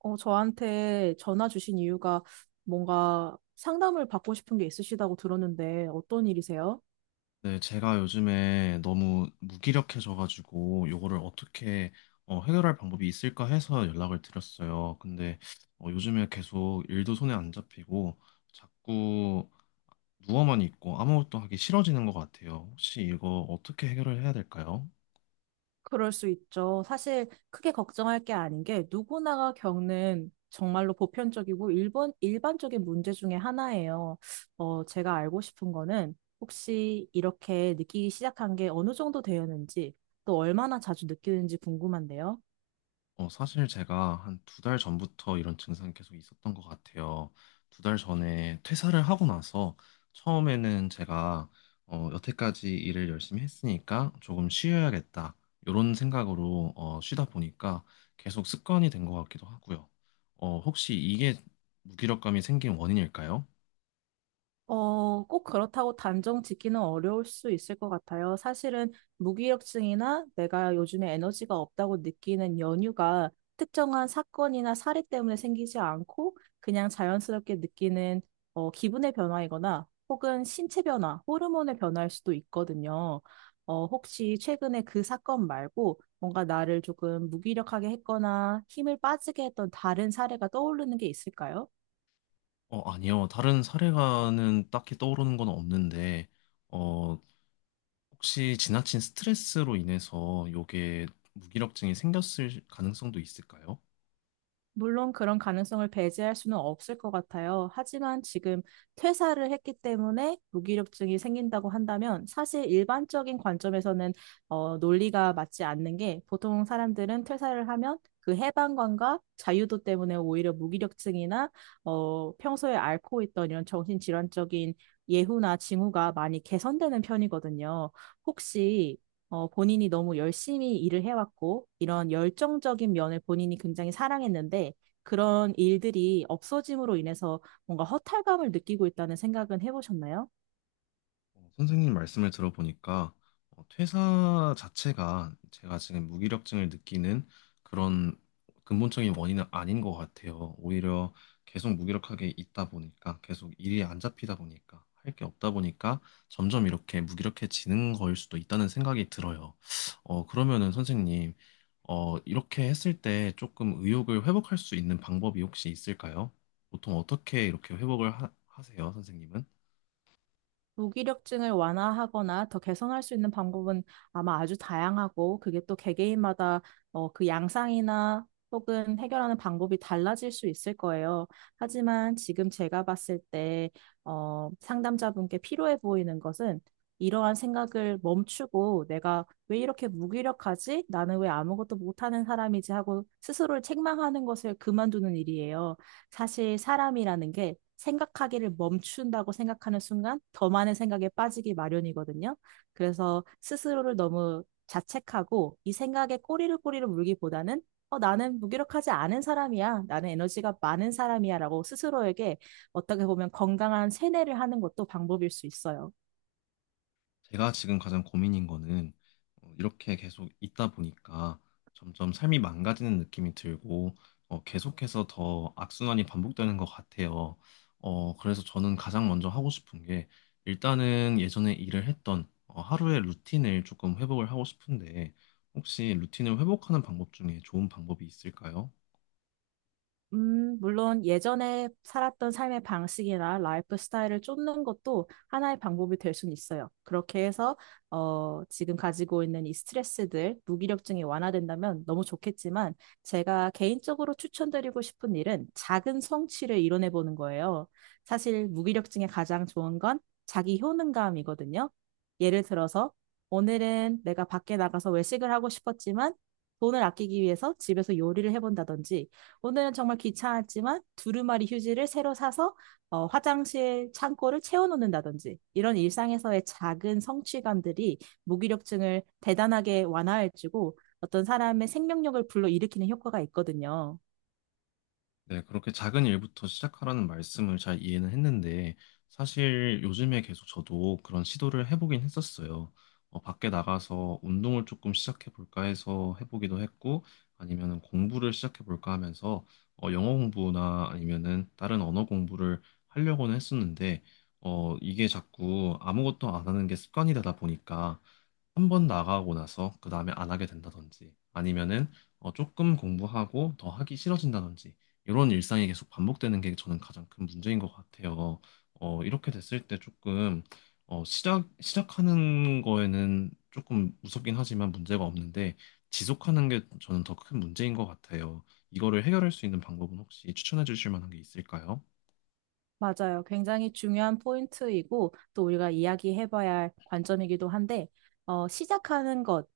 저한테 전화 주신 이유가 뭔가 상담을 받고 싶은 게 있으시다고 들었는데 어떤 일이세요? 네, 제가 요즘에 너무 무기력해져가지고 요거를 어떻게 해결할 방법이 있을까 해서 연락을 드렸어요. 근데 요즘에 계속 일도 손에 안 잡히고 자꾸 누워만 있고 아무것도 하기 싫어지는 것 같아요. 혹시 이거 어떻게 해결을 해야 될까요? 그럴 수 있죠. 사실 크게 걱정할 게 아닌 게 누구나가 겪는 정말로 보편적이고 일반적인 문제 중에 하나예요. 제가 알고 싶은 거는 혹시 이렇게 느끼기 시작한 게 어느 정도 되었는지 또 얼마나 자주 느끼는지 궁금한데요. 사실 제가 한 두 달 전부터 이런 증상이 계속 있었던 것 같아요. 두 달 전에 퇴사를 하고 나서 처음에는 제가 여태까지 일을 열심히 했으니까 조금 쉬어야겠다. 이런 생각으로 쉬다 보니까 계속 습관이 된 것 같기도 하고요. 혹시 이게 무기력감이 생긴 원인일까요? 꼭 그렇다고 단정 짓기는 어려울 수 있을 것 같아요. 사실은 무기력증이나 내가 요즘에 에너지가 없다고 느끼는 연유가 특정한 사건이나 사례 때문에 생기지 않고 그냥 자연스럽게 느끼는 기분의 변화이거나 혹은 신체 변화, 호르몬의 변화일 수도 있거든요. 혹시 최근에 그 사건 말고 뭔가 나를 조금 무기력하게 했거나 힘을 빠지게 했던 다른 사례가 떠오르는 게 있을까요? 아니요. 다른 사례가는 딱히 떠오르는 건 없는데, 어, 혹시 지나친 스트레스로 인해서 요게 무기력증이 생겼을 가능성도 있을까요? 물론 그런 가능성을 배제할 수는 없을 것 같아요. 하지만 지금 퇴사를 했기 때문에 무기력증이 생긴다고 한다면 사실 일반적인 관점에서는 논리가 맞지 않는 게, 보통 사람들은 퇴사를 하면 그 해방감과 자유도 때문에 오히려 무기력증이나 평소에 앓고 있던 이런 정신질환적인 예후나 징후가 많이 개선되는 편이거든요. 혹시 본인이 너무 열심히 일을 해왔고, 이런 열정적인 면을 본인이 굉장히 사랑했는데, 그런 일들이 없어짐으로 인해서 뭔가 허탈감을 느끼고 있다는 생각은 해보셨나요? 선생님 말씀을 들어보니까 퇴사 자체가 제가 지금 무기력증을 느끼는 그런 근본적인 원인은 아닌 것 같아요. 오히려 계속 무기력하게 있다 보니까 계속 일이 안 잡히다 보니까 할 게 없다 보니까 점점 이렇게 무기력해지는 거일 수도 있다는 생각이 들어요. 그러면은 선생님 이렇게 했을 때 조금 의욕을 회복할 수 있는 방법이 혹시 있을까요? 보통 어떻게 이렇게 세요 선생님은? 무기력증을 완화하거나 더 개선할 수 있는 방법은 아마 아주 다양하고, 그게 또 개개인마다 그 양상이나 혹은 해결하는 방법이 달라질 수 있을 거예요. 하지만 지금 제가 봤을 때 상담자분께 필요해 보이는 것은 이러한 생각을 멈추고, 내가 왜 이렇게 무기력하지? 나는 왜 아무것도 못하는 사람이지? 하고 스스로를 책망하는 것을 그만두는 일이에요. 사실 사람이라는 게 생각하기를 멈춘다고 생각하는 순간 더 많은 생각에 빠지기 마련이거든요. 그래서 스스로를 너무 자책하고 이 생각에 꼬리를 물기보다는, 나는 무기력하지 않은 사람이야, 나는 에너지가 많은 사람이야, 라고 스스로에게 어떻게 보면 건강한 세뇌를 하는 것도 방법일 수 있어요. 제가 지금 가장 고민인 거는 이렇게 계속 있다 보니까 점점 삶이 망가지는 느낌이 들고 계속해서 더 악순환이 반복되는 것 같아요. 그래서 저는 가장 먼저 하고 싶은 게 일단은 예전에 일을 했던 하루의 루틴을 조금 회복을 하고 싶은데 혹시 루틴을 회복하는 방법 중에 좋은 방법이 있을까요? 물론 예전에 살았던 삶의 방식이나 라이프 스타일을 쫓는 것도 하나의 방법이 될 수는 있어요. 그렇게 해서 지금 가지고 있는 이 스트레스들, 무기력증이 완화된다면 너무 좋겠지만, 제가 개인적으로 추천드리고 싶은 일은 작은 성취를 이뤄내 보는 거예요. 사실 무기력증에 가장 좋은 건 자기 효능감이거든요. 예를 들어서 오늘은 내가 밖에 나가서 외식을 하고 싶었지만 돈을 아끼기 위해서 집에서 요리를 해본다든지, 오늘은 정말 귀찮았지만 두루마리 휴지를 새로 사서 화장실 창고를 채워놓는다든지, 이런 일상에서의 작은 성취감들이 무기력증을 대단하게 완화해주고 어떤 사람의 생명력을 불러일으키는 효과가 있거든요. 네, 그렇게 작은 일부터 시작하라는 말씀을 잘 이해는 했는데, 사실 요즘에 계속 저도 그런 시도를 해보긴 했었어요. 밖에 나가서 운동을 조금 시작해볼까 해서 해보기도 했고, 아니면은 공부를 시작해볼까 하면서, 영어 공부나 아니면은 다른 언어 공부를 하려고는 했었는데, 이게 자꾸 아무것도 안 하는 게 습관이 되다 보니까, 한 번 나가고 나서 그 다음에 안 하게 된다든지 아니면은 조금 공부하고 더 하기 싫어진다든지 이런 일상이 계속 반복되는 게 저는 가장 큰 문제인 것 같아요. 이렇게 됐을 때 조금 시작하는 거에는 조금 무섭긴 하지만 문제가 없는데 지속하는 게 저는 더 큰 문제인 것 같아요. 이거를 해결할 수 있는 방법은 혹시 추천해 주실 만한 게 있을까요? 맞아요. 굉장히 중요한 포인트이고 또 우리가 이야기해봐야 할 관점이기도 한데, 시작하는 것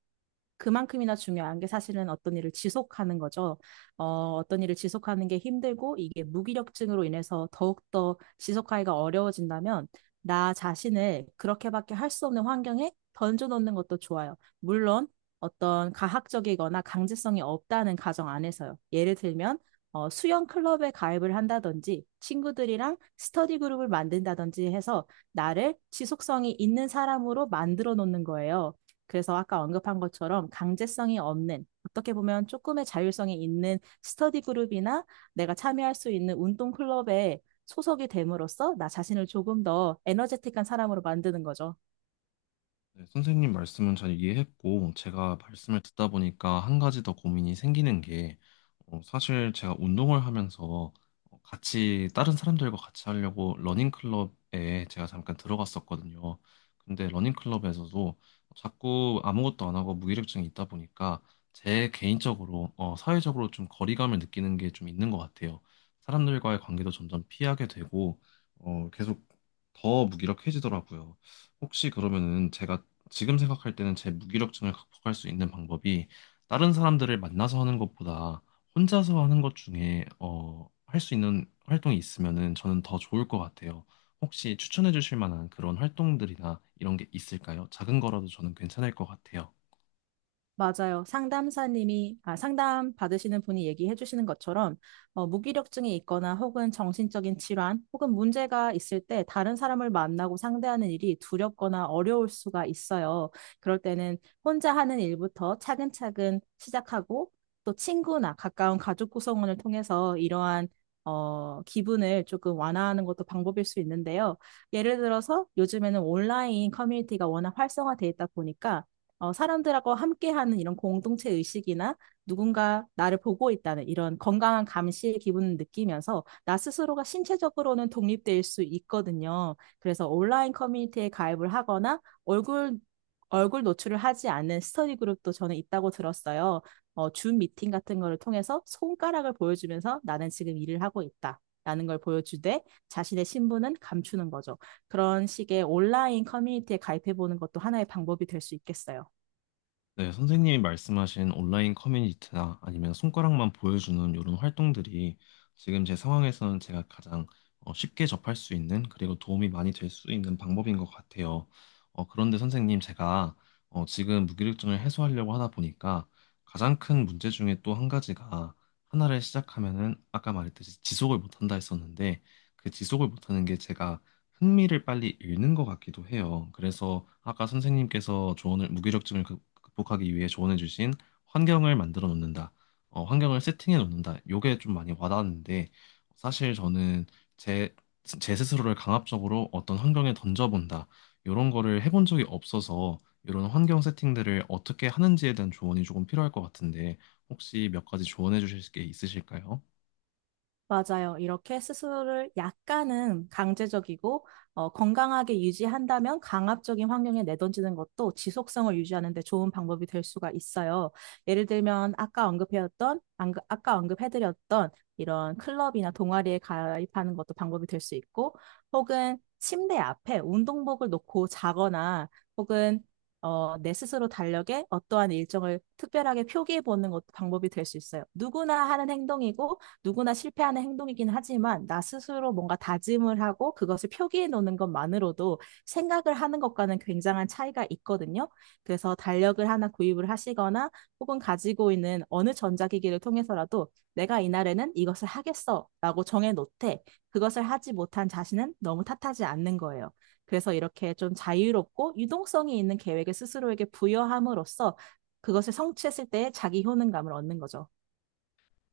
그만큼이나 중요한 게 사실은 어떤 일을 지속하는 거죠. 어, 어떤 일을 지속하는 게 힘들고 이게 무기력증으로 인해서 더욱더 지속하기가 어려워진다면, 나 자신을 그렇게밖에 할 수 없는 환경에 던져놓는 것도 좋아요. 물론 어떤 가학적이거나 강제성이 없다는 가정 안에서요. 예를 들면 수영 클럽에 가입을 한다든지, 친구들이랑 스터디 그룹을 만든다든지 해서 나를 지속성이 있는 사람으로 만들어 놓는 거예요. 그래서 아까 언급한 것처럼 강제성이 없는, 어떻게 보면 조금의 자율성이 있는 스터디 그룹이나 내가 참여할 수 있는 운동 클럽에 소속이 됨으로써 나 자신을 조금 더 에너제틱한 사람으로 만드는 거죠. 네, 선생님 말씀은 잘 이해했고, 제가 말씀을 듣다 보니까 한 가지 더 고민이 생기는 게, 사실 제가 운동을 하면서 다른 사람들과 같이 하려고 러닝클럽에 제가 잠깐 들어갔었거든요. 근데 러닝클럽에서도 자꾸 아무것도 안 하고 무기력증이 있다 보니까 제 개인적으로, 사회적으로 좀 거리감을 느끼는 게 좀 있는 것 같아요. 사람들과의 관계도 점점 피하게 되고, 계속 더 무기력해지더라고요. 혹시 그러면은 제가 지금 생각할 때는 제 무기력증을 극복할 수 있는 방법이 다른 사람들을 만나서 하는 것보다 혼자서 하는 것 중에 할 수 있는 활동이 있으면은 저는 더 좋을 것 같아요. 혹시 추천해 주실 만한 그런 활동들이나 이런 게 있을까요? 작은 거라도 저는 괜찮을 것 같아요. 맞아요. 상담 받으시는 분이 얘기해 주시는 것처럼, 무기력증이 있거나 혹은 정신적인 질환 혹은 문제가 있을 때 다른 사람을 만나고 상대하는 일이 두렵거나 어려울 수가 있어요. 그럴 때는 혼자 하는 일부터 차근차근 시작하고, 또 친구나 가까운 가족 구성원을 통해서 이러한 기분을 조금 완화하는 것도 방법일 수 있는데요. 예를 들어서 요즘에는 온라인 커뮤니티가 워낙 활성화돼 있다 보니까 사람들하고 함께하는 이런 공동체 의식이나 누군가 나를 보고 있다는 이런 건강한 감시의 기분을 느끼면서 나 스스로가 신체적으로는 독립될 수 있거든요. 그래서 온라인 커뮤니티에 가입을 하거나 얼굴 얼굴 노출을 하지 않는 스터디 그룹도 저는 있다고 들었어요. 줌 미팅 같은 거를 통해서 손가락을 보여주면서, 나는 지금 일을 하고 있다, 라는 걸 보여주되 자신의 신분은 감추는 거죠. 그런 식의 온라인 커뮤니티에 가입해보는 것도 하나의 방법이 될 수 있겠어요. 네, 선생님이 말씀하신 온라인 커뮤니티나 아니면 손가락만 보여주는 이런 활동들이 지금 제 상황에서는 제가 가장 쉽게 접할 수 있는 그리고 도움이 많이 될 수 있는 방법인 것 같아요. 그런데 선생님 제가 지금 무기력증을 해소하려고 하다 보니까 가장 큰 문제 중에 또 한 가지가 하나를 시작하면은 아까 말했듯이 지속을 못한다 했었는데 그 지속을 못하는 게 제가 흥미를 빨리 잃는 것 같기도 해요. 그래서 아까 선생님께서 조언을 극복하기 위해 조언해 주신 환경을 만들어 놓는다. 환경을 세팅해 놓는다. 요게 좀 많이 와닿았는데 사실 저는 제, 제 스스로를 강압적으로 어떤 환경에 던져본다. 이런 거를 해본 적이 없어서 이런 환경 세팅들을 어떻게 하는지에 대한 조언이 조금 필요할 것 같은데 혹시 몇 가지 조언해 주실 게 있으실까요? 맞아요. 이렇게 스스로를 약간은 강제적이고 건강하게 유지한다면 강압적인 환경에 내던지는 것도 지속성을 유지하는 데 좋은 방법이 될 수가 있어요. 예를 들면, 아까 언급해드렸던 이런 클럽이나 동아리에 가입하는 것도 방법이 될 수 있고, 혹은 침대 앞에 운동복을 놓고 자거나, 혹은 내 스스로 달력에 어떠한 일정을 특별하게 표기해 보는 것도 방법이 될 수 있어요. 누구나 하는 행동이고 누구나 실패하는 행동이긴 하지만, 나 스스로 뭔가 다짐을 하고 그것을 표기해 놓는 것만으로도 생각을 하는 것과는 굉장한 차이가 있거든요. 그래서 달력을 하나 구입을 하시거나 혹은 가지고 있는 어느 전자기기를 통해서라도, 내가 이날에는 이것을 하겠어라고 정해 놓되 그것을 하지 못한 자신은 너무 탓하지 않는 거예요. 그래서 이렇게 좀 자유롭고 유동성이 있는 계획을 스스로에게 부여함으로써 그것을 성취했을 때의 자기 효능감을 얻는 거죠.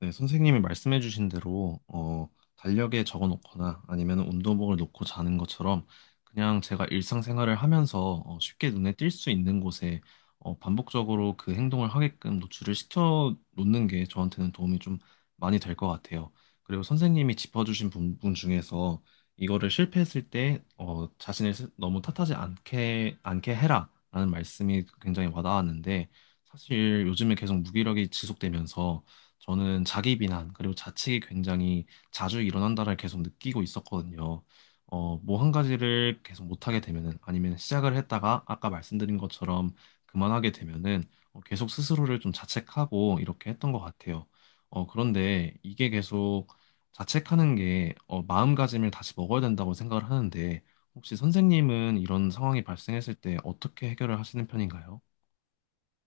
네, 선생님이 말씀해 주신 대로 달력에 적어 놓거나 아니면 운동복을 놓고 자는 것처럼 그냥 제가 일상생활을 하면서 쉽게 눈에 띌 수 있는 곳에 반복적으로 그 행동을 하게끔 노출을 시켜 놓는 게 저한테는 도움이 좀 많이 될 것 같아요. 그리고 선생님이 짚어주신 부분 중에서 이거를 실패했을 때 너무 탓하지 않게 해라라는 말씀이 굉장히 와닿았는데 사실 요즘에 계속 무기력이 지속되면서 저는 자기 비난 그리고 자책이 굉장히 자주 일어난다를 계속 느끼고 있었거든요. 뭐 한 가지를 계속 못하게 되면은 아니면 시작을 했다가 아까 말씀드린 것처럼 그만하게 되면은 계속 스스로를 좀 자책하고 이렇게 했던 것 같아요. 그런데 이게 계속 자책하는 게 마음가짐을 다시 먹어야 된다고 생각을 하는데 혹시 선생님은 이런 상황이 발생했을 때 어떻게 해결을 하시는 편인가요?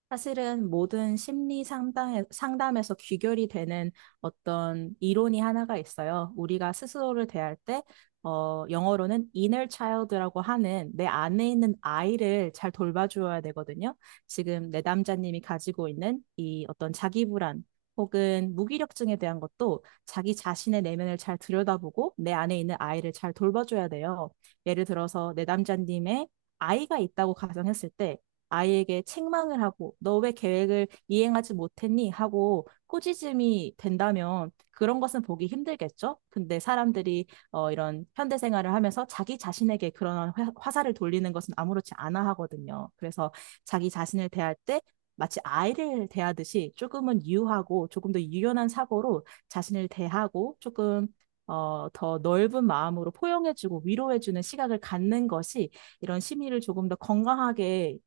사실은 모든 심리 상담에서 귀결이 되는 어떤 이론이 하나가 있어요. 우리가 스스로를 대할 때, 영어로는 inner child라고 하는 내 안에 있는 아이를 잘 돌봐줘야 되거든요. 지금 내 남자님이 가지고 있는 이 어떤 자기 불안 혹은 무기력증에 대한 것도 자기 자신의 내면을 잘 들여다보고 내 안에 있는 아이를 잘 돌봐줘야 돼요. 예를 들어서 내 남자님의 아이가 있다고 가정했을 때, 아이에게 책망을 하고 너 왜 계획을 이행하지 못했니? 하고 꾸짖음이 된다면 그런 것은 보기 힘들겠죠? 근데 사람들이 이런 현대 생활을 하면서 자기 자신에게 그런 화살을 돌리는 것은 아무렇지 않아 하거든요. 그래서 자기 자신을 대할 때 마치 아이를 대하듯이 조금은 유하고 조금 더 유연한 사고로 자신을 대하고, 조금 더 넓은 마음으로 포용해주고 위로해주는 시각을 갖는 것이 이런 심리를 조금 더 건강하게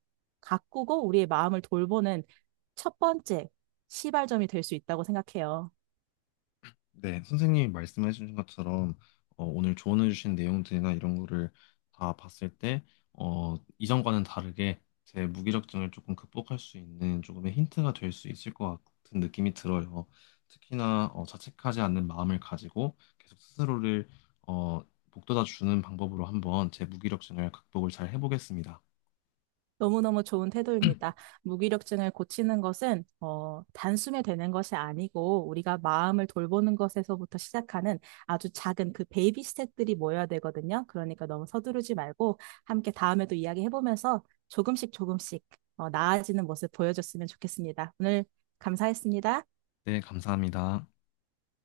가꾸고 우리의 마음을 돌보는 첫 번째 시발점이 될 수 있다고 생각해요. 네, 선생님이 말씀해 주신 것처럼 오늘 조언해 주신 내용들이나 이런 거를 다 봤을 때 이전과는 다르게 제 무기력증을 조금 극복할 수 있는 조금의 힌트가 될 수 있을 것 같은 느낌이 들어요. 특히나 자책하지 않는 마음을 가지고 계속 스스로를 어, 북돋아 주는 방법으로 한번 제 무기력증을 극복을 잘 해보겠습니다. 너무너무 좋은 태도입니다. 무기력증을 고치는 것은 단숨에 되는 것이 아니고 우리가 마음을 돌보는 것에서부터 시작하는 아주 작은 그 베이비 스텝들이 모여야 되거든요. 그러니까 너무 서두르지 말고 함께 다음에도 이야기해보면서 조금씩 조금씩 나아지는 모습 보여줬으면 좋겠습니다. 오늘 감사했습니다. 네, 감사합니다.